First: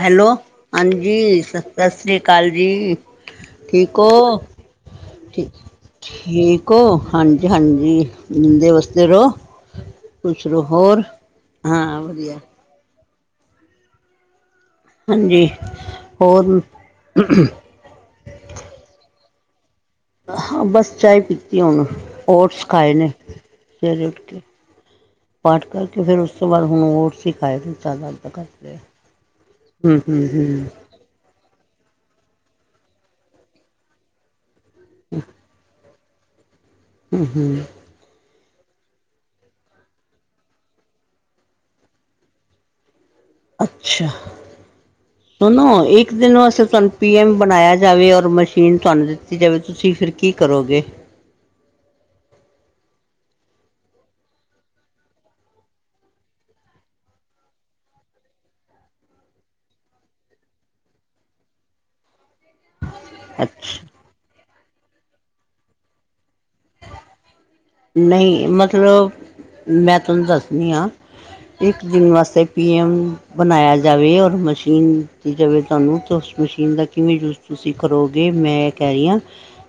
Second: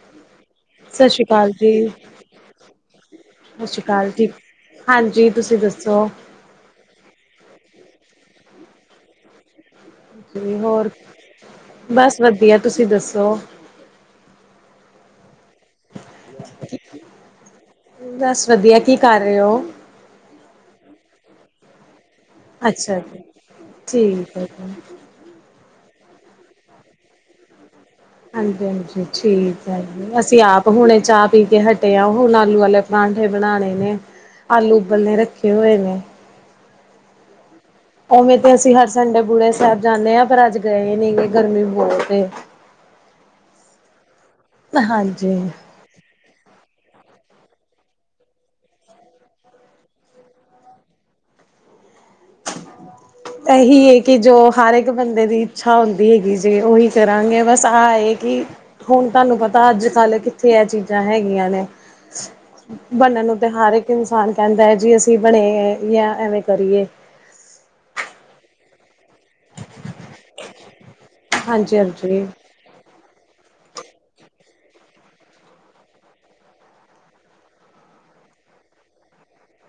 Hello ਸਤਿ ਹਾਂਜੀ ਸ਼੍ਰੀ ਅਕਾਲ ਜੀ, ਸਤਿ ਸ੍ਰੀ ਅਕਾਲ ਜੀ। ਸਤਿ ਸ਼੍ਰੀ ਠੀਕ ਹੋ ਅਕਾਲ ਜੀ। ਹਾਂਜੀ, ਠੀਕ। ਤੁਸੀਂ ਦੱਸੋ? ਠੀਕ ਹੋ ਹਾਂਜੀ ਹਾਂਜੀ ਜਿਉਂਦੇ ਵਸਦੇ ਰਹੋ। ਖੁਸ਼ ਰਹੋ ਹੋਰ ਬਸ ਵਧੀਆ ਤੁਸੀਂ ਦੱਸੋ ਹਾਂਜੀ ਹੋਰ ਬਸ ਵਧੀਆ, ਕੀ ਕਰ ਰਹੇ ਹੋ? ਹਾਂ, ਬਸ ਚਾਏ ਪੀਤੀ ਆ ਹੁਣ। ਓਟਸ ਖਾਏ ਅੱਛਾ ਨੇ ਜੀ, ਸਵੇਰੇ ਉੱਠ ਠੀਕ ਕੇ। ਹੈ ਜੀ। ਪਾਠ ਕਰਕੇ ਫਿਰ ਉਸ ਤੋਂ ਬਾਅਦ ਹੁਣ ਉਟਸ ਹੀ ਖਾਏ ਜਿਆਦਾ। ਹਾਂਜੀ ਹਾਂਜੀ ਠੀਕ ਹੈ ਜ ਅਸੀਂ ਹੂੰ ਆਪ ਹੁਣੇ ਚਾਹ ਪੀ ਕੇ ਹਟਿਆ ਉਹ ਹੁਣ ਆਲੂ ਵਾਲੇ ਪਰਾਂਠੇ ਬਣਾਣੇ ਨੇ ਆਲੂ ਉਬਲਣੇ ਰੱਖੇ ਹੋਏ ਨੇ ਹੂੰ ਹੂੰ। ਉਵੇਂ ਤੇ ਅਸੀਂ ਹਰ ਸੰਡੇ ਬੂੜੇ ਸਾਹਿਬ ਜਾਂਦੇ ਹਾਂ ਪਰ ਅੱਜ ਗਏ ਨੀ ਗ ਗਰਮੀ ਬਹੁਤ ਅੱਛਾ ਹਾਂਜੀ, ਸੁਨੋ ਇੱਕ ਇੱਕ ਦਿਨ ਵਾਸਤੇ ਤੁਹਾਨੂੰ ਪੀ ਐਮ ਬਣਾਇਆ ਜਾਵੇ ਔਰ ਮਸ਼ੀਨ ਤੁਹਾਨੂੰ ਦਿੱਤੀ ਜਾਵੇ ਤੁਸੀਂ ਫਿਰ ਕੀ ਕਰੋਗੇ ਇਹੀ ਹੈ ਕਿ ਜੋ ਹਰ ਇੱਕ ਬੰਦੇ ਦੀ ਇੱਛਾ ਹੁੰਦੀ ਹੈਗੀ ਜੇ ਉਹੀ ਕਰਾਂਗੇ ਬਸ ਆਹ ਇਹ ਕਿ ਹੁਣ ਤੁਹਾਨੂੰ ਪਤਾ ਅੱਜ ਕੱਲ੍ਹ ਕਿੱਥੇ ਇਹ ਚੀਜ਼ਾਂ ਹੈਗੀਆਂ ਨੇ ਬਣਨ ਨੂੰ ਤੇ ਹਰ ਅੱਛਾ ਇੱਕ ਇਨਸਾਨ ਕਹਿੰਦਾ ਹੈ ਜੀ ਅਸੀਂ ਬਣੇ ਜਾਂ ਐਵੇਂ ਕਰੀਏ ਨਹੀਂ ਮਤਲਬ ਮੈਂ ਤੁਹਾਨੂੰ ਦੱਸਦੀ ਹਾਂ ਹਾਂਜੀ ਇੱਕ ਦਿਨ ਹਾਂਜੀ ਵਾਸਤੇ ਪੀ ਐੱਮ ਬਣਾਇਆ ਜਾਵੇ ਔਰ ਮਸ਼ੀਨ ਦਿੱਤੀ ਜਾਵੇ ਤੁਹਾਨੂੰ ਤਾਂ ਉਸ ਮਸ਼ੀਨ ਦਾ ਕਿਵੇਂ ਯੂਜ਼। ਤੁਸੀਂ ਕਰੋਗੇ, ਮੈਂ ਇਹ ਕਹਿ ਰਹੀ ਹਾਂ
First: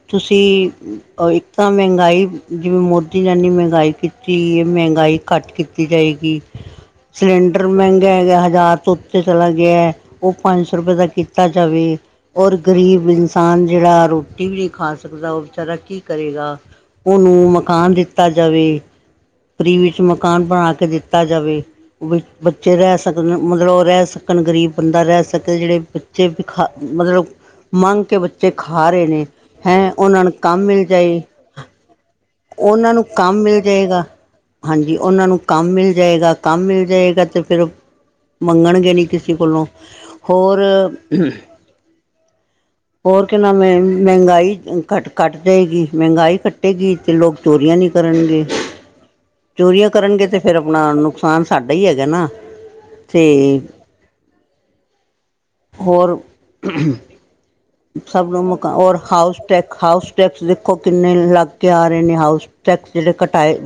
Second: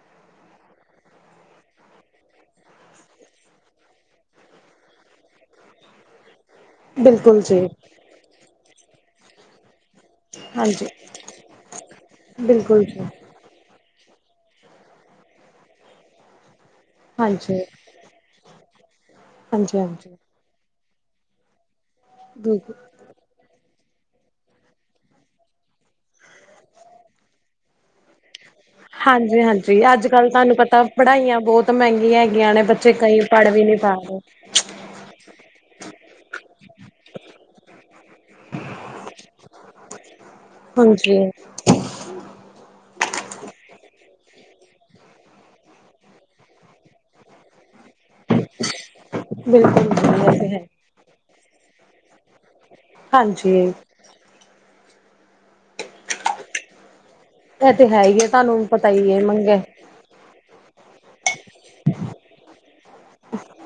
ਤੁਸੀਂ ਇੱਕ। ਤਾਂ ਮਹਿੰਗਾਈ ਜਿਵੇਂ ਮੋਦੀ ਨੇ ਨੇ ਮਹਿੰਗਾਈ ਕੀਤੀ ਇਹ ਮਹਿੰਗਾਈ ਘੱਟ ਕੀਤੀ ਜਾਵੇਗੀ ਬਿਲਕੁਲ ਜੀ ਸਿਲੰਡਰ ਮਹਿੰਗਾ ਹੈਗਾ, ਹਜ਼ਾਰ ਤੋਂ ਉੱਤੇ ਚਲਾ ਗਿਆ। ਉਹ ਪੰਜ ਸੌ ਹਾਂਜੀ ਰੁਪਏ ਦਾ ਕੀਤਾ ਜਾਵੇ ਔਰ ਬਿਲਕੁਲ ਜੀ ਗਰੀਬ। ਕਿਸਾਨ ਜਿਹੜਾ ਰੋਟੀ ਵੀ ਨਹੀਂ ਖਾ ਸਕਦਾ ਉਹ ਵਿਚਾਰਾ ਕੀ ਕਰੇਗਾ ਉਹਨੂੰ ਹਾਂਜੀ ਮਕਾਨ ਦਿ। ਦਿੱਤਾ ਜਾਵੇ ਫਰੀ ਹਾਂਜੀ ਵਿੱਚ ਹਾਂਜੀ ਮਕਾਨ ਬਣਾ ਕੇ ਦਿੱਤਾ ਜਾਵੇ। ਬ ਬਿਲਕੁਲ ਬੱਚੇ ਰਹਿ ਸਕਣ ਮਤਲਬ ਉਹ ਰਹਿ ਸਕਣ ਗਰੀਬ ਬੰਦਾ ਰਹਿ ਸਕੇ ਜਿਹੜੇ ਬੱਚੇ ਭਿਖਾਰੀ ਮਤਲਬ। ਮੰਗ ਕੇ ਬੱਚੇ ਖਾ ਰਹੇ ਨੇ ਹਾਂਜੀ ਹਾਂਜੀ ਹੈਂ ਅੱਜ ਉਹਨਾਂ ਕੱਲ੍ਹ ਨੂੰ ਤੁਹਾਨੂੰ ਕੰਮ ਪਤਾ ਮਿਲ। ਜਾਏ ਪੜ੍ਹਾਈਆਂ ਬਹੁਤ ਮਹਿੰਗੀਆਂ ਹੈਗੀਆਂ ਨੇ ਉਹਨਾਂ ਬੱਚੇ ਨੂੰ ਕਈ ਕੰਮ ਪੜ੍ਹ ਮਿਲ ਵੀ ਨਹੀਂ ਜਾਏਗਾ ਪਾਦੇ। ਹਾਂਜੀ, ਉਹਨਾਂ ਨੂੰ ਕੰਮ ਮਿਲ ਜਾਏਗਾ ਕੰਮ ਮਿਲ ਜਾਏਗਾ ਤੇ ਫਿਰ। ਮੰਗਣਗੇ ਨੀ ਕਿਸੇ ਕੋਲੋਂ ਹੋਰ। ਹਾਂਜੀ ਹੋਰ ਕਿੰਨਾ ਮਹਿੰਗਾਈ ਘੱਟ ਘੱਟ। ਰਹੇਗੀ ਮਹਿੰਗਾਈ ਘਟੇਗੀ ਤੇ ਲੋਕ ਚੋਰੀਆਂ ਨਹੀਂ ਕਰਨਗੇ। ਬਿਲਕੁਲ ਚੋਰੀਆਂ ਜੀ ਕਰਨਗੇ ਇਹ ਤੇ ਫੇਰ ਹੈ ਆਪਣਾ ਨੁਕਸਾਨ ਸਾਡਾ ਹੀ ਹੈਗਾ ਨਾ। ਤੇ ਹਾਂਜੀ। ਹੋਰ ਇਹ ਤੇ ਹੈ ਹੀ ਹੈ ਸਭ ਨੂੰ ਤੁਹਾਨੂੰ ਮੁਕਾਉ ਪਤਾ ਹੋਰ ਹੀ ਹੈ ਹਾਊਸ ਮੰਗੇ ਟੈਕ ਹਾਉਸ। ਟੈਕਸ ਦੇਖੋ ਕਿੰਨੇ ਲੱਗ ਕੇ ਆ ਰਹੇ ਨੇ ਹਾਊਸ ਟੈਕਸ ਜਿਹੜੇ ਘਟਾਏ।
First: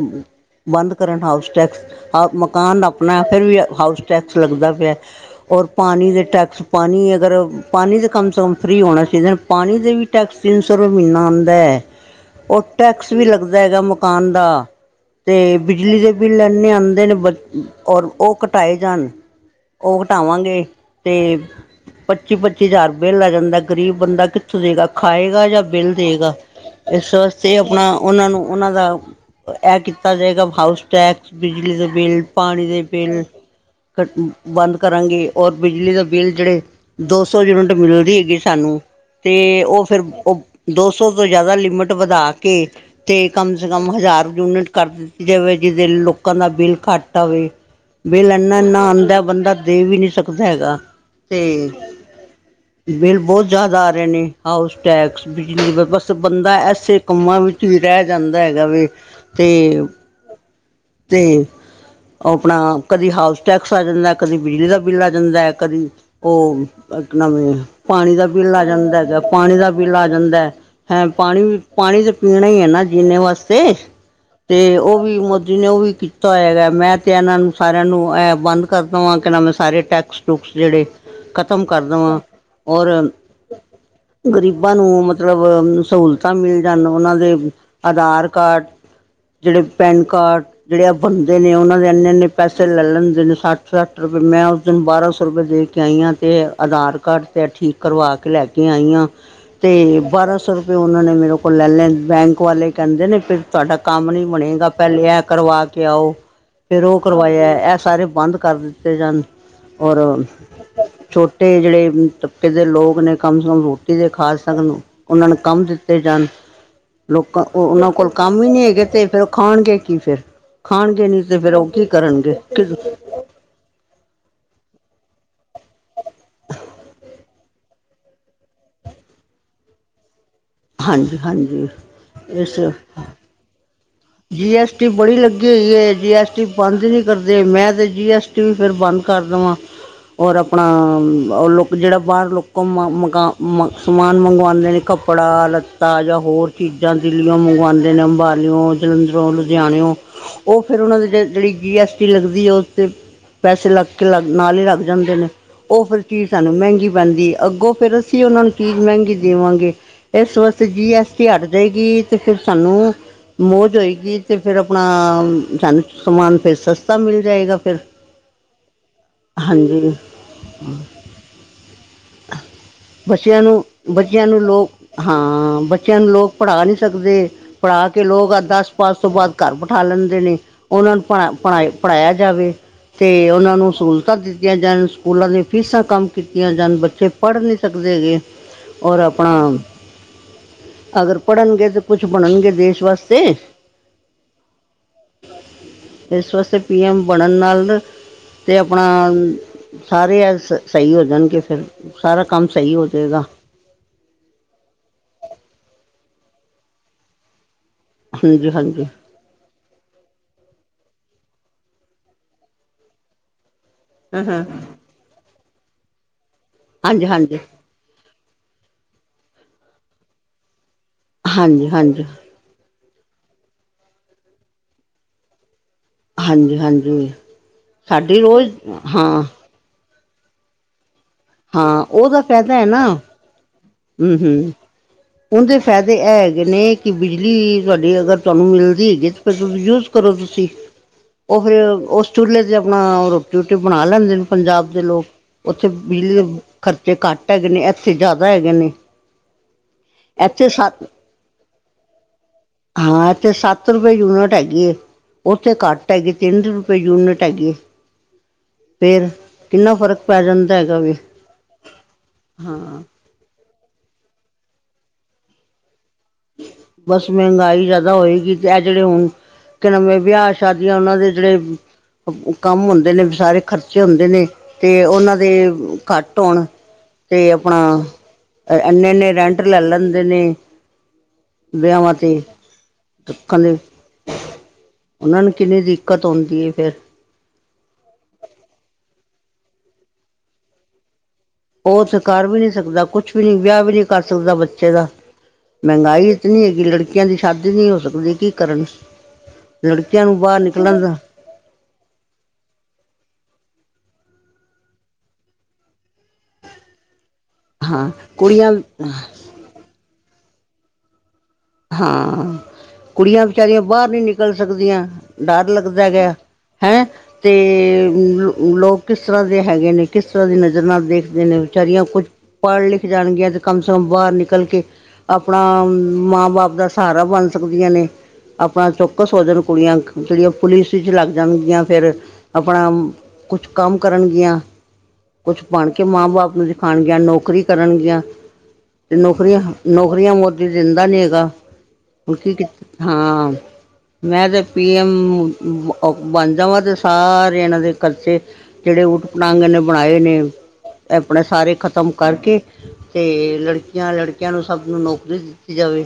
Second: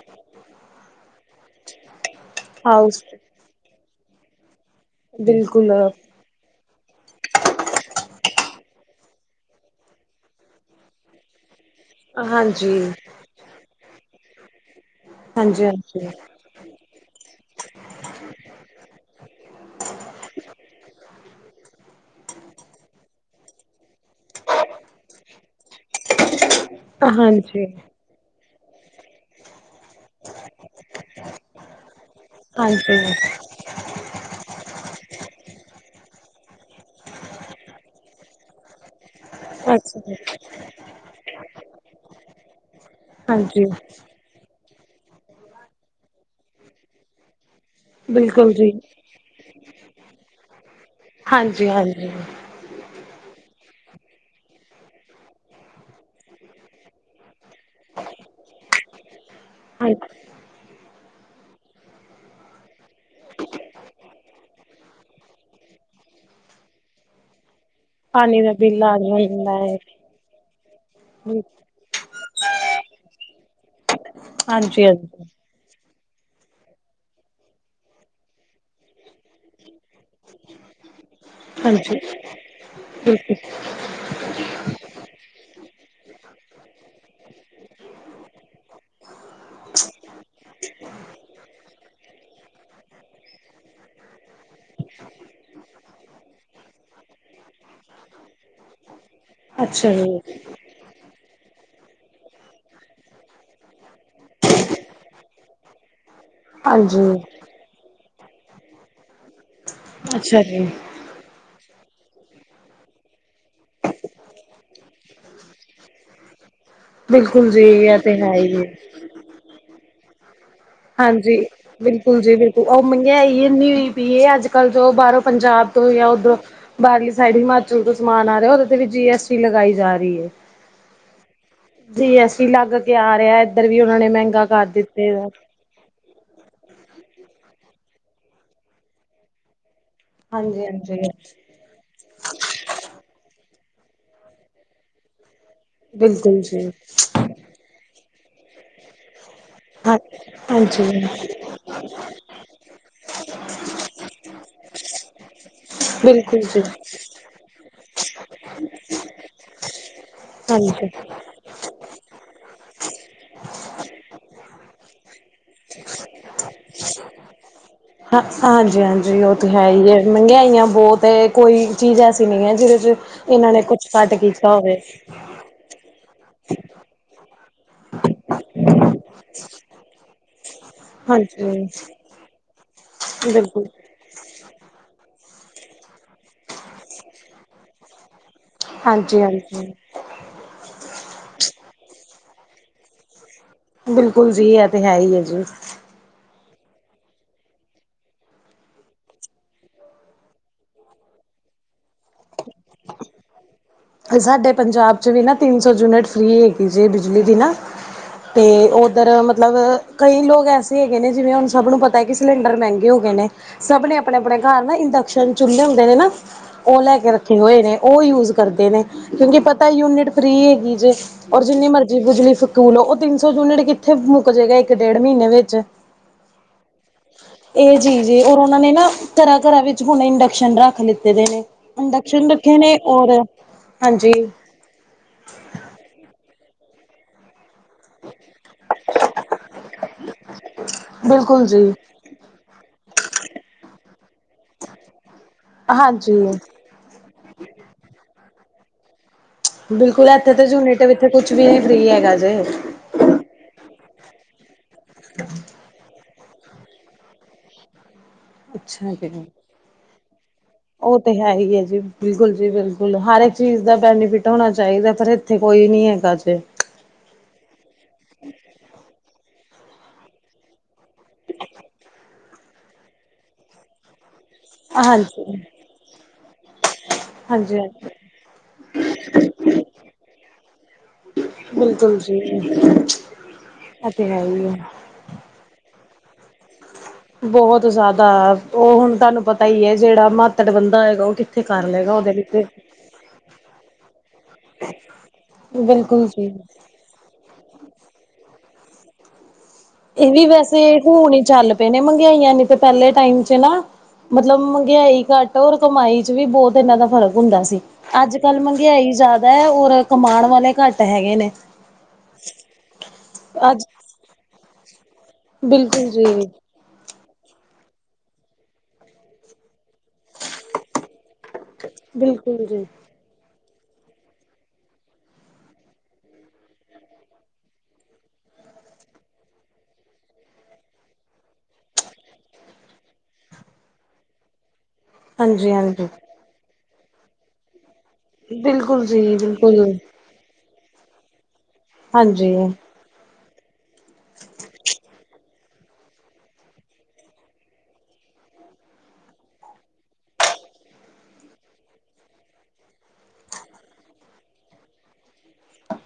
ਬੰਦ ਕਰਨ ਹਾਊਸ ਟੈਕਸ। ਹ ਮਕਾਨ ਹਾਊਸ ਆਪਣਾ ਫਿਰ ਵੀ ਹਾਊਸ ਟੈਕਸ ਲੱਗਦਾ ਪਿਆ। ਔਰ ਬਿਲਕੁਲ ਪਾਣੀ ਦੇ ਟੈਕਸ ਪਾਣੀ ਅਗਰ ਪਾਣੀ ਦੇ ਕਮ ਸੇ ਕਮ ਫ੍ਰੀ ਹੋਣਾ ਚਾਹੀਦੇ ਪਾਣੀ ਦੇ ਵੀ ਟੈਕਸ ਤਿੰਨ ਸੌ ਰੁਪਏ ਮਹੀਨਾ। ਪ ਉਹ ਹਾਂਜੀ ਟੈਕਸ ਵੀ ਲੱਗਦਾ ਹੈਗਾ ਮਕਾਨ ਦਾ ਤੇ ਹਾਂਜੀ ਬਿਜਲੀ ਹਾਂਜੀ ਦੇ ਬਿੱਲ। ਇਨੇ ਆਉਂਦੇ ਨੇ, ਔਰ ਉਹ ਘਟਾਏ ਜਾਣ। ਉਹ ਘਟਾਵਾਂਗੇ ਤੇ। ਪੱਚੀ ਪੱਚੀ ਹਜ਼ਾਰ ਬਿੱਲ ਆ ਜਾਂਦਾ ਗ਼ਰੀਬ ਬੰਦਾ ਕਿੱਥੋਂ ਦੇਵੇਗਾ ਖਾਏਗਾ ਜਾਂ ਬਿੱਲ ਦੇਵੇਗਾ। ਇਸ ਵਾਸਤੇ ਹਾਂਜੀ ਆਪਣਾ। ਉਹਨਾਂ ਨੂੰ ਉਹਨਾਂ ਦਾ ਇਹ ਕੀਤਾ ਜਾਏਗਾ ਹਾਊਸ ਟੈਕਸ ਬਿਜਲੀ ਦੇ ਬਿੱਲ। ਪਾਣੀ ਦੇ ਹਾਂਜੀ ਬਿੱਲ ਬੰਦ ਕਰਾਂਗੇ ਔਰ ਬਿਜਲੀ ਦਾ ਬਿੱਲ ਜਿਹੜੇ। ਦੋ ਸੌ ਯੂਨਿਟ ਮਿਲਦੀ ਹੈਗੀ ਸਾਨੂੰ ਤੇ ਉਹ ਫੇਰ ਅੱਛਾ ਉਹ ਦੋ ਸੌ ਤੋਂ ਜਿਆਦਾ ਲਿਮਿਟ ਵਧਾ ਕੇ ਤੇ ਕਮ ਹਾਂਜੀ ਸੇ ਕਮ ਹਜ਼ਾਰ ਯੂਨਿਟ ਕਰ। ਜਿਵੇਂ ਜਿਵੇਂ ਲੋਕਾਂ ਦਾ ਬਿੱਲ ਘੱਟ ਆਵੇ। ਬਿੱਲ ਬਿਲਕੁਲ ਇੰਨਾ ਜੀ ਇੰਨਾ ਆਉਂਦਾ ਬੰਦਾ ਦੇ ਵੀ ਨਹੀਂ ਸਕਦਾ ਹੈਗਾ ਤੇ। ਹਾਂਜੀ ਹਾਂਜੀ ਬਿੱਲ ਬਹੁਤ ਜ਼ਿਆਦਾ ਆ ਰਹੇ ਨੇ ਹਾਊਸ ਟੈਕਸ ਬਿਜਲੀ। ਬੰਦਾ ਐਸੇ ਕੰਮਾਂ ਵਿੱਚ ਹੀ ਰਹਿ ਜਾਂਦਾ ਹੈਗਾ ਵ ਤੇ ਹਾਂਜੀ ਤੇ ਉਹ ਆਪਣਾ ਕਦੀ ਹਾਊਸ ਟੈਕਸ ਆ ਜਾਂਦਾ ਕਦੀ ਬਿਜਲੀ ਦਾ ਬਿੱਲ ਆ ਜਾਂਦਾ ਹੈ ਕਦੀ ਉਹ [unintelligible] ਪਾਣੀ ਦਾ ਬੀਲ ਆ ਜਾਂਦੈ ਹੈਗਾ ਪਾਣੀ ਦਾ ਪੀਲਾ ਜਾਂਦੈ। ਹੈਂ ਪਾਣੀ ਵੀ ਪਾਣੀ ਤਾਂ ਪੀਣਾ ਹੀ ਹੈ ਨਾ ਜੀਨੇ ਵਾਸਤੇ ਤੇ ਹਾਂਜੀ ਉਹ ਵੀ ਹਾਂਜੀ ਜਿਹਨੇ ਉਹ ਵੀ ਕੀਤਾ ਹੋਇਆਗਾ ਮੈਂ ਤੇ ਇਹਨਾਂ ਨੂੰ ਸਾਰਿਆਂ ਨੂੰ ਬੰਦ ਕਰ ਦੇਵਾਂ ਕਿ ਨਾ ਮੈਂ ਸਾਰੇ ਟੈ ਟੈਕਸ ਟੁਕਸ ਜਿਹੜੇ ਖਤਮ ਕਰਦਾ ਹਾਂਜੀ ਦਵਾਂ ਔਰ। ਬਿਲਕੁਲ ਗ਼ਰੀਬਾਂ ਨੂੰ ਮਤਲਬ ਸਹੂਲਤਾਂ ਮਿਲ ਜਾਣ ਉਹਨਾਂ ਦੇ ਆਧਾਰ ਕਾਰਡ। ਜਿਹੜੇ ਪੈਨ ਕਾਰਡ। ਜਿਹੜੇ ਆ ਬਣਦੇ ਨੇ ਉਹਨਾਂ ਦੇ ਇੰਨੇ ਇੰਨੇ ਪੈਸੇ ਲੈ ਲੈਂਦੇ ਨੇ ਸੱਠ ਸੱਠ ਰੁਪਏ ਮੈਂ ਉਸ ਦਿਨ ਬਾਰਾਂ ਸੌ ਰੁਪਏ ਦੇ ਕੇ। ਆਈਆਂ ਤੇ ਆਧਾਰ ਕਾਰਡ ਤੇ ਠੀਕ ਕਰਵਾ ਕੇ ਲੈ ਕੇ ਆਈਆਂ ਤੇ। ਅੱਛਾ ਜੀ ਬਾਰਾਂ ਸੌ ਰੁਪਏ ਉਹਨਾਂ ਨੇ ਮੇਰੇ ਕੋਲ ਲੈ ਲਏ। ਬੈਂਕ ਵਾਲੇ ਕਹਿੰਦੇ ਨੇ ਫਿਰ ਤੁਹਾਡਾ ਕੰਮ ਨੀ ਬਣੇਗਾ। ਪਹਿਲੇ ਇਹ ਕਰਵਾ ਕਿ ਆਓ। ਫਿਰ ਉਹ ਹਾਂਜੀ ਕਰਵਾਇਆ ਇਹ ਸਾਰੇ ਬੰਦ ਕਰ ਦਿੱਤੇ ਜਾਣ ਔਰ। ਅੱਛਾ ਜੀ ਛੋਟੇ ਜਿਹੜੇ ਤਬਕੇ ਦੇ ਲੋਕ ਨੇ ਕਮ ਸੇ ਕਮ ਰੋਟੀ ਦੇ ਖਾ ਸਕਣ। ਉਹਨਾਂ ਨੂੰ ਕੰਮ ਦਿੱਤੇ ਜਾਣ ਲੋਕਾਂ ਬਿਲਕੁਲ ਜੀ ਉਹਨਾਂ ਇਹ ਕੋਲ ਤੇ ਹੈ ਕੰਮ ਹੀ ਨਹੀਂ ਹੈ ਹੈਗੇ ਤੇ ਫਿਰ। ਖਾਣਗੇ ਕੀ ਫਿਰ ਖਾਣਗੇ ਨੀ ਤੇ ਹਾਂਜੀ ਫੇਰ ਉਹ ਕੀ ਬਿਲਕੁਲ ਜੀ ਕਰਨਗੇ। ਬਿਲਕੁਲ ਉਹ ਇੰਨੀ ਹੋਈ ਪਈ ਇਹ ਅੱਜ ਕੱਲ ਜੋ ਬਾਹਰੋਂ ਪੰਜਾਬ ਤੋਂ ਜਾ ਉੱਧਰੋਂ ਬਾਹਰਲੀ ਸਾਈਡ ਹਿਮਾ। ਜਦ ਸਮਾਨ ਆ ਰਿਹਾ ਉਹਦੇ ਤੇ ਵੀ ਜੀ ਐਸ ਟੀ ਲਗਾਈ ਜਾ ਰਹੀ ਏ। ਹਾਂਜੀ ਹਾਂਜੀ ਇਹ ਲੱਗ ਕੇ ਸਿਰਫ ਆ ਰਿਹਾ ਇੱਧਰ ਵੀ ਉਹਨਾਂ ਨੇ ਮੈਂ ਜੀ ਐਸ ਟੀ ਬੜੀ ਲੱਗੀ ਹੋਈ ਏ ਜੀ ਐਸ ਬੰਦ ਨੀ ਕਰਦੇ ਮੈਂ ਤੇ ਜੀ ਐਸ ਟੀ ਵੀ ਫਰ ਬੰਦ ਕਰ ਦਵਾਂ ਔਰ ਹਾਂਜੀ ਆਪਣਾ ਹਾਂਜੀ ਉਹਰ ਲੋਕ ਜਿਹੜਾ ਬਾਹਰ ਲੋਕਾਂ ਮ ਮਕਾ ਮ ਸਮਾਨ ਮੰਗਵਾਂਦੇ ਨੇ ਕੱਪੜਾ ਲ ਤਾਜ਼ਾ ਬਿਲਕੁਲ ਹੋਰ ਜੀ ਚੀਜ਼ਾਂ ਦਿੱਲੀਓ ਮੰਗਵਾਂਦੇ ਨੇ ਅੰਬਾਲਿਓ ਜਲੰਧਰੋ ਲੂ ਦਾਓ ਹਾਂ ਉਹ ਫੇਰ ਉਹਨਾ ਹਾਂਜੀ ਦੀ ਜਿਹੜੀ ਜੀ ਐਸ ਟੀ ਲੱਗਦੀ ਓ ਤੇ ਪੈਸੇ ਲੱਗ ਕੇ ਲੱਗ ਨਾਲ ਹੀ ਲੱਗ ਜਾਂਦੇ ਨੇ ਉਹ ਫਿਰ ਚੀਜ਼ ਬਿਲਕੁਲ ਸਾਨੂੰ ਜੀ ਮਹਿੰਗੀ ਪੈਂਦੀ ਅੱਗੋਂ ਫਿਰ ਅਸੀਂ ਉਹਨਾਂ ਨੂੰ ਚੀਜ਼ ਮਹਿੰਗੀ ਦੇਵਾਂਗੇ ਇਸ ਵਾਸਤੇ ਹਾਂਜੀ ਜੀ ਐੱਸ ਟੀ ਹਟ ਜਾਏਗੀ ਤੇ ਫਿਰ ਸਾਨੂੰ ਮੌਜ ਹੋਏਗੀ ਤੇ ਫੇਰ ਆਪਣਾ ਸਾਨੂੰ ਸਮਾਨ ਫਿਰ ਸਸਤਾ ਮਿਲ ਜਾਏਗਾ। ਫਿਰ ਹਾਂ ਹਾਂਜੀ ਹਾਂਜੀ ਉਹ ਤਾਂ ਹੈ ਹੀ ਹਾਂਜੀ ਹੈ ਮਹਿੰਗਾਈਆਂ ਬਹੋਤ ਏ ਕੋਈ ਚੀਜ਼ ਐਸੀ ਨਹੀਂ ਹੈ ਜਿਹਦੇ ਚ ਬੱਚਿਆਂ ਇਹਨਾਂ ਨੇ ਨੂੰ ਕੁੱਛ [unintelligible] ਬੱਚਿਆਂ ਨੂੰ ਕੀਤਾ ਲੋਕ ਹੋਵੇ। ਹਾਂ ਬੱਚਿਆਂ ਨੂੰ ਲੋਕ ਪੜ੍ਹਾ ਨਹੀਂ ਸਕਦੇ ਪੜ੍ਹਾ ਕਿ ਲੋਕ ਆ ਦਸ ਪਾਸ ਤੋਂ ਬਾਅਦ ਘਰ ਬਠਾ ਲੈਂਦੇ ਨੇ ਉਹਨਾਂ ਨੂੰ ਪ ਪਣਾ ਹਾਂਜੀ ਪੜ੍ਹਾਇਆ ਜਾਵੇ ਤੇ ਉਹਨਾਂ ਬਿਲਕੁਲ ਨੂੰ ਸੂਲ ਦਿੱਤੀਆਂ ਜਾਨ ਸਕੂਲਾਂ ਦੀ ਫੀਸਾਂ ਕੰਮ ਕੀਤੀਆਂ ਜਾਨ ਬੱਚੇ ਪੜ੍ਹ ਨੀ ਸਕਦੇ ਹੈਗੇ ਔਰ ਹਾਂਜੀ ਆਪਣਾ ਹਾਂਜੀ ਅਗਰ ਪੜ੍ਹਨਗੇੇ ਤੇ ਕੁਛ ਬਣਨਗੇ ਦੇਸ਼ ਵਾਸਤੇ। ਬਿਲਕੁਲ ਜੀ ਐਹ ਤੇ ਹੈ ਹੀ ਹੈ ਜੀ। ਇਸ ਵਾਸਤੇ ਪੀ ਐਮ ਬਣਨ ਨਾਲ ਤੇ ਆਪਣਾ ਸਾਰੇ ਅ ਸ ਸਹੀ ਹੋ ਜਾਨਗੇ ਫਿਰ ਸਾਰਾ ਕੰਮ ਸਹੀ ਹੋ ਜੇਗਾ। ਅਤੇ ਸਾਡੇ ਪੰਜਾਬ ਚ ਵੀ ਨਾ ਤਿੰਨ ਸੌ ਯੂਨਿਟ ਫਰੀ ਹੈਗੀ ਜੇ ਬਿਜਲੀ ਦੀ ਨਾ ਤੇ ਹਾਂਜੀ ਹਾਂਜੀ ਉੱਧਰ ਮਤਲਬ ਕਈ ਲੋਕ ਐਸੇ ਹੈਗੇ ਨੇ ਜਿਵੇਂ ਹੁਨ ਸਭ ਨੂੰ ਪਤਾ ਕਿ ਸਿਲੰਡਰ ਮਹਿੰਗੇ ਹੋ ਗਏ ਨੇ ਸਭ ਨੇ ਆਪਣੇ ਆਪਣੇ ਘਰ ਨਾ ਇੰਡਕਸ਼ਨ ਚੁੱਲੇ ਹੁੰਦੇ ਨੇ ਨਾ ਉਹ ਲੈ ਹਾਂਜੀ ਕੇ ਹਾਂਜੀ ਰੱਖੇ ਹੋਏ ਨੇ ਉਹ ਯੂਜ਼ ਕਰਦੇ ਨੇ ਕਿਉਂਕਿ ਪਤਾ ਯੂਨਿਟ ਫਰੀ ਹੈਗੀ ਜੇ ਔਰ ਜਿੰਨੀ ਹਾਂਜੀ ਮਰਜ਼ੀ ਹਾਂਜੀ ਬੁਜਲੀ ਸਕੂਲ ਉਹ ਤਿੰਨ ਸੌ ਯੂਨਿਟ ਕਿੱਥੇ ਮੁੱਕ ਜੇਗਾ ਇੱਕ ਡੇਢ ਮਹੀਨੇ ਵਿੱਚ ਹਾਂਜੀ ਹਾਂਜੀ ਇਹ ਚੀਜ ਸਾਡੀ ੳਰ ਰੋਜ਼ ਉਹਨਾਂ ਨੇ ਨਾ ਹਾਂ ਘਰਾਂ-ਘਰਾਂ ਵੀ ਹੁਨ ਇੰਡਕਸ਼ਨ ਰੱਖ ਲਿੱਤੇ ਨੇ ਹਾਂ ਇੰਡਕਸ਼ਨ ਰੱਖੇ ਨੇ ਔਰ ਹਾਂਜੀ ਹੰਮ ਹੰਮ ਉਂਹਦੇ ਫਾਇਦੇ ਇਹ ਹੈਗੇ ਨੇ ਕਿ ਬਿਜਲੀ ਤੁਹਾਡੀ ਅਗਰ ਤੁਹਾਨੂੰ ਮਿਲਦੀ ਹੈਗੀ। ਯੂਜ ਕਰੋ, ਤੁਸੀਂ ਉਹ ਬਿਲਕੁਲ ਫਿਰ ਜੀ। ਉਸ ਚੁੱਲੇ ਤੇ, ਆਪਣਾ ਰੋਟੀ -ਰੂਟੀ ਬਣਾ ਲੈਂਦੇ ਨੇ, ਪੰਜਾਬ ਦੇ ਲੋਕ। ਉੱਥੇ ਬਿਜਲੀ ਹਾਂਜੀ ਦੇ ਖਰਚੇ ਘੱਟ ਹੈਗੇ ਨੇ, ਇੱਥੇ ਜ਼ਿਆਦਾ ਹੈਗੇ ਨੇ। ਬਿਲਕੁਲ ਇੱਥੇ ਤੇ ਜੂਨਿਟ, ਇਥੇ ਕੁਛ ਵੀ ਨੀ ਫ੍ਰੀ ਹੈਗਾ ਜੇ, ਹਾਂ, ਇੱਥੇ ਸੱਤ ਰੁਪਏ ਯੂਨਿਟ ਹੈਗੀ ਐ, ਉਥੇ ਘੱਟ ਤਿੰਨ ਰੁਪਏ ਯੂਨਿਟ ਹੈਗੀ ਏ ਅੱਛਾ ਜੀ ਫ਼ਰਕ ਪੈ ਜਾਂਦਾ ਹੈਗਾ ਵੇ ਉਹ ਤੇ ਹੈ ਹੀ ਏ ਜੀ ਬਿਲਕੁਲ ਜੀ ਬਿਲਕੁਲ ਹਰ ਏਕ ਚੀਜ਼ ਦਾ ਬੈਨੀਫਿਟ ਹੋਣਾ ਚਾਹੀਦਾ ਪਰ ਇੱਥੇ ਕੋਈ ਨੀ ਹੈਗਾ ਜੇ ਬਸ ਮਹਿੰਗਾਈ ਜ਼ਆਦਾ ਹੋਏਗੀ ਤੇ ਇਹ ਜਿਹੜੇ ਹੁਨ ਵਿਆਹ ਸ਼ਾਦੀਆਂ ਉਹਨਾਂ ਜਿਹੜੇ ਕੰਮ ਹੁੰਦੇ ਨੇ ਸਾਰੇ ਖਰਚੇ ਹੁੰਦੇ ਨੇ। ਤੇ ਉਹਨਾਂ ਦੇ ਹਾਂਜੀ, ਖੱਟ ਹੋਣ ਤੇ ਆਪਣਾ ਹਾਂਜੀ-ਹਾਂਜੀ ਇੰਨੇ ਇੰਨੇ ਰੈਂਟ ਲੈ ਲੈਂਦੇ ਨੇ। ਵਿਆਹਾਂ ਬਿਲਕੁਲ ਜੀ ਤੇ ਰੱਖਣ ਦੇ ਐਤੇ ਹੈ ਈ ਏ ਉਹਨਾਂ ਨੂੰ ਕਿੰਨੀ ਦਿੱਕਤ ਔਂਦੀ ਏ ਫੇਰ ਬਹੋਤ ਜ਼ਿਆਦਾ ਉਹ ਹੁਨ ਤੁਹਾਨੂੰ ਪਤਾ ਹੀ ਏ ਜਿਹੜਾ ਮਾਤੜ ਬੰਦਾ ਹੈਗਾ ਉਹ ਕਿ ਉਹ ਉੱਥੇ ਕਰ ਵੀ ਨੀ ਸਕਦਾ ਕੁਛ ਵੀ ਨੀ ਵਿਆਹ ਵੀ ਨੀ ਕਰ ਸਕਦਾ ਬੱਚੇ ਦਾ ਬਿਲਕੁਲ ਮਹਿੰਗਾਈ ਜੀ। ਇਤਨੀ ਹੈਗੀ, ਲੜਕੀਆਂ ਦੀ ਸ਼ਾਦੀ ਨਹੀਂ ਹੋ ਸਕਦੀ, ਕੀ ਕਰਨ ਲੜਕੀਆਂ ਇਹ ਨੂੰ ਵੀ ਬਾਹਰ ਵੈਸੇ, ਨਿਕਲਣ ਦਾ ਹੁਣ ਹੀ ਚੱਲ ਪਏ ਨੇ ਮਹਿੰਗਾਈਆਂ ਨੇ ਤੇ ਪਹਿਲੇ ਟਾਈਮ ਚ ਨਾ ਮਤਲਬ ਮਹਿੰਗਾਈ ਘੱਟ, ਔਰ ਕਮਾਈ ਚ ਵੀ ਬਹੁਤ ਇਹਨਾਂ ਦਾ ਫ਼ਰਕ ਹੁੰਦਾ ਸੀ। ਹਾਂ ਅੱਜ-ਕੱਲ੍ਹ, ਕੁੜੀਆਂ ਮਹਿੰਗਾਈ ਜ਼ਿਆਦਾ ਹੈ, ਔਰ ਕਮਾਣ ਵਾਲੇ ਘੱਟ ਹੈਗੇ ਨੇ, ਹਾਂ, ਕੁੜੀਆਂ ਵਿਚਾਰੀਆਂ ਅੱਜ ਬਾਹਰ ਨੀ ਨਿਕਲ ਸਕਦੀਆਂ, ਡਰ ਲੱਗਦਾ ਬਿਲਕੁਲ ਜੀ ਗੈ। ਹੈਂ, ਤੇ ਲੋਕ ਕਿਸ ਤਰ੍ਹਾਂ ਦੇ ਹੈਗੇ, ਨੇ ਕਿਸ ਤਰ੍ਹਾਂ ਦੀ ਨਜ਼ਰ ਨਾਲ ਦੇਖਦੇ ਨੇ ਵਿਚਾਰੀਆਂ, ਕੁੱਝ ਬਿਲਕੁਲ ਜੀ ਪੜ੍ਹ ਲਿਖ ਜਾਣਗੀਆਂ, ਤੇ ਕਮ ਸੇ ਕਮ ਬਾਹਰ ਨਿਕਲ ਕੇ ਆਪਣਾ, ਮਾਂ ਬਾਪ ਮਾਂ ਬਾਪ ਦਾ, ਸਹਾਰਾ ਬਣ ਸਕਦੀਆਂ ਨੇ। ਆਪਣਾ ਚੌਕਸ ਹੋ ਜਾਣ ਕੁੜੀਆਂ, ਜਿਹੜੀਆਂ ਪੁਲਿਸ ਵਿੱਚ ਲੱਗ ਜਾਣਗੀਆਂ ਫੇਰ ਆਪਣਾ ਕੁਛ, ਕੰਮ ਕਰਨਗੀਆਂ। ਕੁਛ ਹਾਂਜੀ ਬਣ ਕੇ ਹਾਂਜੀ। ਮਾਂ ਬਾਪ ਨੂੰ, ਦਿਖਾਣਗੀਆਂ ਨੌਕਰੀ ਕਰਨਗੀਆਂ। ਬਿਲਕੁਲ ਤੇ ਜੀ ਨੌਕਰੀਆਂ, ਬਿਲਕੁਲ ਨੌਕਰੀਆਂ ਮੋਦੀ ਦਿੰਦਾ ਨੀ ਹੈਗਾ। ਹਾਂਜੀ। ਹਾਂ ਮੈਂ ਤੇ, ਪੀ -ਐਮ ਬਣ ਜਾਵਾਂ ਤੇ, ਸਾਰੇ ਇਹਨਾਂ ਦੇ ਖਰਚੇ ਜਿਹੜੇ ਊਟ ਪਟਾਂਗ ਨੇ ਬਣਾਏ, ਨੇ ਆਪਣੇ ਸਾਰੇ ਖਤਮ ਕਰਕੇ। ਤੇ ਲੜਕੀਆਂ-ਲੜਕਿਆਂ, ਨੂੰ ਸਭ ਨੂੰ ਨੌਕਰੀ ਦਿੱਤੀ ਜਾਵੇ।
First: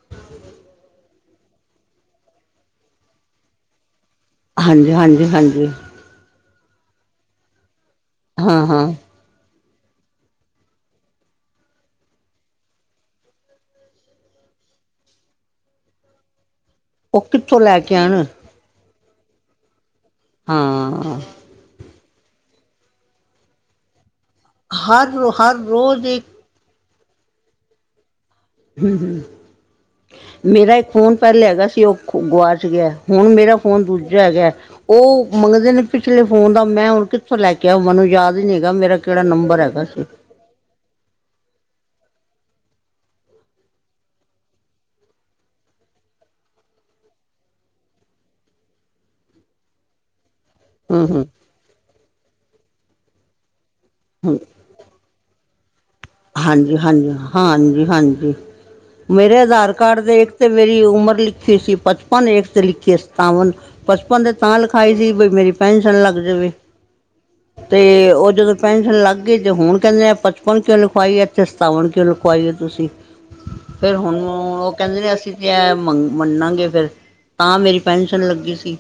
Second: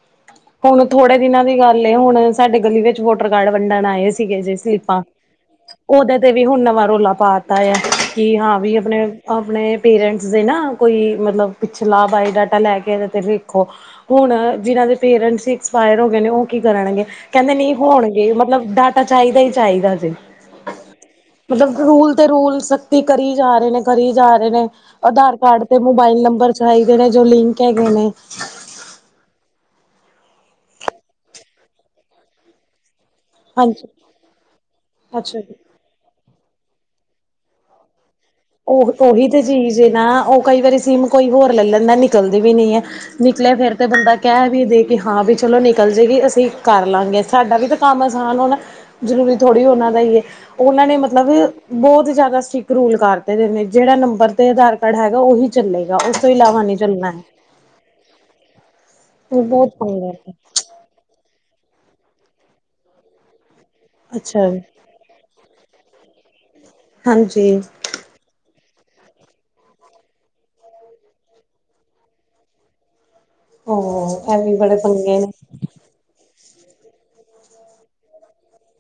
ਹਾਂ, ਹੁਣ, ਥੋੜੇ ਦਿਨਾਂ ਦੀ ਗੱਲ ਏ, ਹੁਣ ਸਾਡੇ ਗਲੀ ਵਿੱਚ ਵੋਟਰ ਕਾਰਡ ਵੰਡਣ ਆਏ ਸੀ। ਦੇ ਗਏ ਸੀ, ਹਾਂਜੀ ਸਲੀਪਾਂ, ਹਾਂਜੀ ਹਾਂਜੀ ਉਹਦੇ ਤੇ ਵੀ ਹੁਣ ਨਵਾਂ ਰੌਲਾ, ਪਾ ਤਾ ਆ ਕਿ ਹਾਂ ਵੀ ਆਪਣੇ ਆਪਣੇ ਪੇਰੈਂਟਸ ਦੇ ਨਾ, ਕੋਈ ਮਤਲਬ, ਪਿੱਛਲਾ ਬਾਇਓਡਾਟਾ ਲੈ ਕੇ ਤੇ ਲਿਖੋ। ਹੁਣ, ਜਿਨਾਂ ਦੇ ਪੇਰੈਂਟਸ ਐਕਸਪਾਇਰ ਹੋ ਗਏ ਨੇ, ਉਹ ਕੀ ਕਰਨਗੇ? ਉਹ ਕਹਿੰਦੇ ਕਿੱਥੋਂ ਨਹੀਂ ਲੈ ਕੇ ਆਣ ਹੋਣਗੇ, ਮਤਲਬ ਡਾਟਾ ਚਾਹੀਦਾ ਹੀ ਚਾਹੀਦਾ ਜੇ ਹਾਂ, ਮਤਲਬ, ਰੂਲ ਤੇ ਰੂਲ, ਸਖਤੀ ਕਰੀ ਜਾ ਰਹੇ ਨੇ, ਕਰੀ ਜਾ ਰਹੇ ਨੇ, ਹਰ ਆਧਾਰ ਹਰ ਕਾਰਡ ਤੇ ਰੋਜ਼ ਮੋਬਾਈਲ ਇੱਕ ਨੰਬਰ ਚਾਹੀਦੇ, ਨੇ ਜੋ ਲਿੰਕ ਹੈਗੇ ਨੇ। ਹੂੰ-ਹੂੰ, ਮੇਰਾ ਇੱਕ ਫੋਨ ਪਹਿਲ ਹੈਗਾ ਸੀ, ਉਹ ਗੁਆਚ ਗਿਆ। ਹੁਣ ਮੇਰਾ ਫੋਨ ਹਾਂਜੀ ਦੂਜਾ ਹੈਗਾ, ਉਹ ਅੱਛਾ ਜੀ ਮੰਗਦੇ ਨੇ ਪਿਛਲੇ ਫੋਨ ਦਾ, ਮੈਂ ਹੁਣ ਕਿੱਥੋਂ ਲੈ ਕੇ ਆ ਮੈਨੂੰ ਯਾਦ ਹੀ ਨਹੀਂ ਹੈਗਾ ਉਹ, ਮੇਰਾ ਕਿਹੜਾ ਉਹੀ ਤੇ ਨੰਬਰ ਚੀਜ਼ ਹੈਗਾ ਹੈ ਸੀ ਨਾ, ਉਹ ਕਈ ਵਾਰੀ ਸਿਮ ਕੋਈ ਹੋਰ ਲੈ ਲੈਂਦਾ, ਨਿਕਲਦੀ ਵੀ ਨਹੀਂ ਹੈ। ਨਿਕਲੇ ਫੇਰ ਤੇ ਬੰਦਾ ਕਹਿ ਵੀ ਦੇ ਕਿ ਹਾਂ ਵੀ ਚਲੋ, ਨਿਕਲ ਜਾਏਗੀ, ਅਸੀਂ ਕਰ ਲਾਂਗੇ ਸਾਡਾ ਵੀ। ਕੰਮ ਆਸਾਨ ਹੋਣਾ, ਜ਼ਰੂਰੀ ਥੋੜੀ ਹੋਨਾਂ ਦਾ ਹੀ ਹੈ। ਉਹਨਾਂ ਨੇ ਹੂੰ ਹੂੰ ਮਤਲਬ, ਬਹੁਤ ਜਿਆਦਾ ਸਟ੍ਰਿਕਟ ਰੂਲ ਕਰ ਤੇ ਨੇ, ਜਿਹੜਾ ਨੰਬਰ ਤੇ ਆਧਾਰ ਪੜ ਹੈਗਾ ਉਹੀ ਚੱਲੇਗਾ ਉਸ ਤੋਂ ਇਲਾਵਾ ਨੀ ਹਾਂਜੀ ਚੱਲਣਾ ਹਾਂਜੀ ਐ। ਹਾਂਜੀ ਹਾਂਜੀ ਮੇਰੇ ਉਹ ਬਹੁਤ ਆਧਾਰ ਕਾਰਡ ਪੰਗਾ ਦੇ ਇੱਕ ਐ, ਤੇ ਮੇਰੀ ਉਮਰ ਲਿਖੀ ਸੀ ਪਚਪਨ ਇੱਕ ਤੇ ਲਿਖੀ ਸਤਾਵਨ ਪਚਪਨ ਦੇ ਤਾਂ ਲਿ ਹਾਏ ਜੀ ਬਈ ਮੇਰੀ ਪੈਨਸ਼ਨ ਲੱਗ ਜਾਵੇ ਹਾਂਜੀ, ਤੇ ਉਹ ਜਦੋਂ ਪੈਨਸ਼ਨ ਲੱਗ ਗਈ ਤੇ ਹੁਣ ਕਹਿੰਦੇ ਆ ਪਚਪਨ ਕਿਉਂ ਲਿਖਵਾਈਏ ਤੇ ਸਤਾਵਨ ਕਿਉਂ ਲਿਖਵਾਈ ਤੁਸੀਂ ਫੇਰ ਹੁਣ ਐ ਵੀ ਉਹ ਬੜੇ ਕਹਿੰਦੇ ਨੇ, ਪੰਗੇ ਅਸੀਂ ਤੇ ਐ ਮੰ ਮੰਨਾਗੇ ਫਿਰ, ਤਾਂ ਮੇਰੀ ਪੈਨਸ਼ਨ ਲੱਗੀ ਸੀ।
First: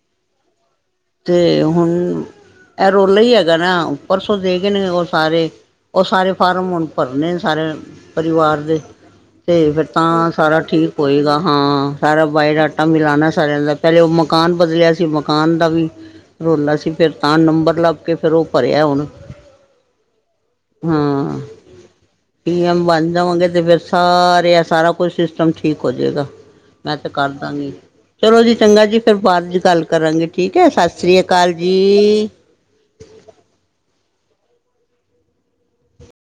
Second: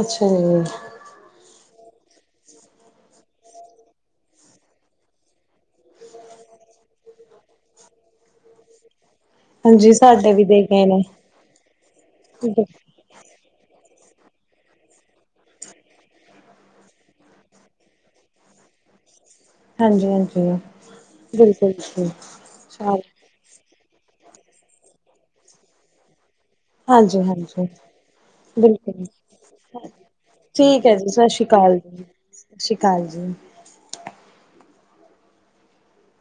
ਅੱਛਾ ਜੀ। ਅਤੇ ਹੁਣ ਇਹ ਰੌਲਾ ਹੀ ਹੈਗਾ ਨਾ, ਪਰਸੋਂ ਦੇ ਗਏ ਨੇ ਉਹ ਸਾਰੇ ਉਹ ਸਾਰੇ, ਫਾਰਮ ਹੁਣ ਭਰਨੇ ਨੇ ਸਾਰੇ ਪਰਿਵਾਰ ਦੇ। ਤੇ ਫਿਰ ਹਾਂਜੀ ਤਾਂ ਸਾਡੇ ਵੀ ਸਾਰਾ ਦੇ ਗਏ ਠੀਕ ਨੇ, ਹੋਏਗਾ, ਹਾਂ ਸਾਰਾ ਬਾਇਓਡਾਟਾ ਮਿਲਾਉਣਾ ਰਹਿੰਦਾ, ਪਹਿਲੇ ਉਹ ਮਕਾਨ ਬਦਲਿਆ ਸੀ, ਮਕਾਨ ਦਾ ਵੀ ਰੌਲਾ ਸੀ, ਫਿਰ ਤਾਂ ਨੰਬਰ ਲੱਭ ਕੇ ਫਿਰ ਉਹ ਭਰਿਆ ਹੁਣ ਹਾਂਜੀ- ਹਾਂਜੀ। ਹਾਂ, ਪੀ -ਐਮ ਚਲ ਬਣ ਜਾਵਾਂਗੇ ਤੇ, ਫਿਰ ਸਾਰੇ ਆ, ਸਾਰਾ ਕੁਛ ਸਿਸਟਮ ਠੀਕ ਹੋ ਜਾਏਗਾ ਮੈਂ ਤੇ ਹਾਂਜੀ ਹਾਂਜੀ ਕਰਦਾਂਗੀ। ਚਲੋ ਜੀ ਚੰਗਾ ਜੀ ਬਿਲਕੁਲ ਫਿਰ ਬਾਅਦ ਚ ਗੱਲ ਕਰਾਂਗੇ ਠੀਕ ਹੈ ਸਤਿ ਸ੍ਰੀ ਅਕਾਲ ਜੀ ਸਤਿ ਸ਼੍ਰੀ ਅਕਾਲ ਜੀ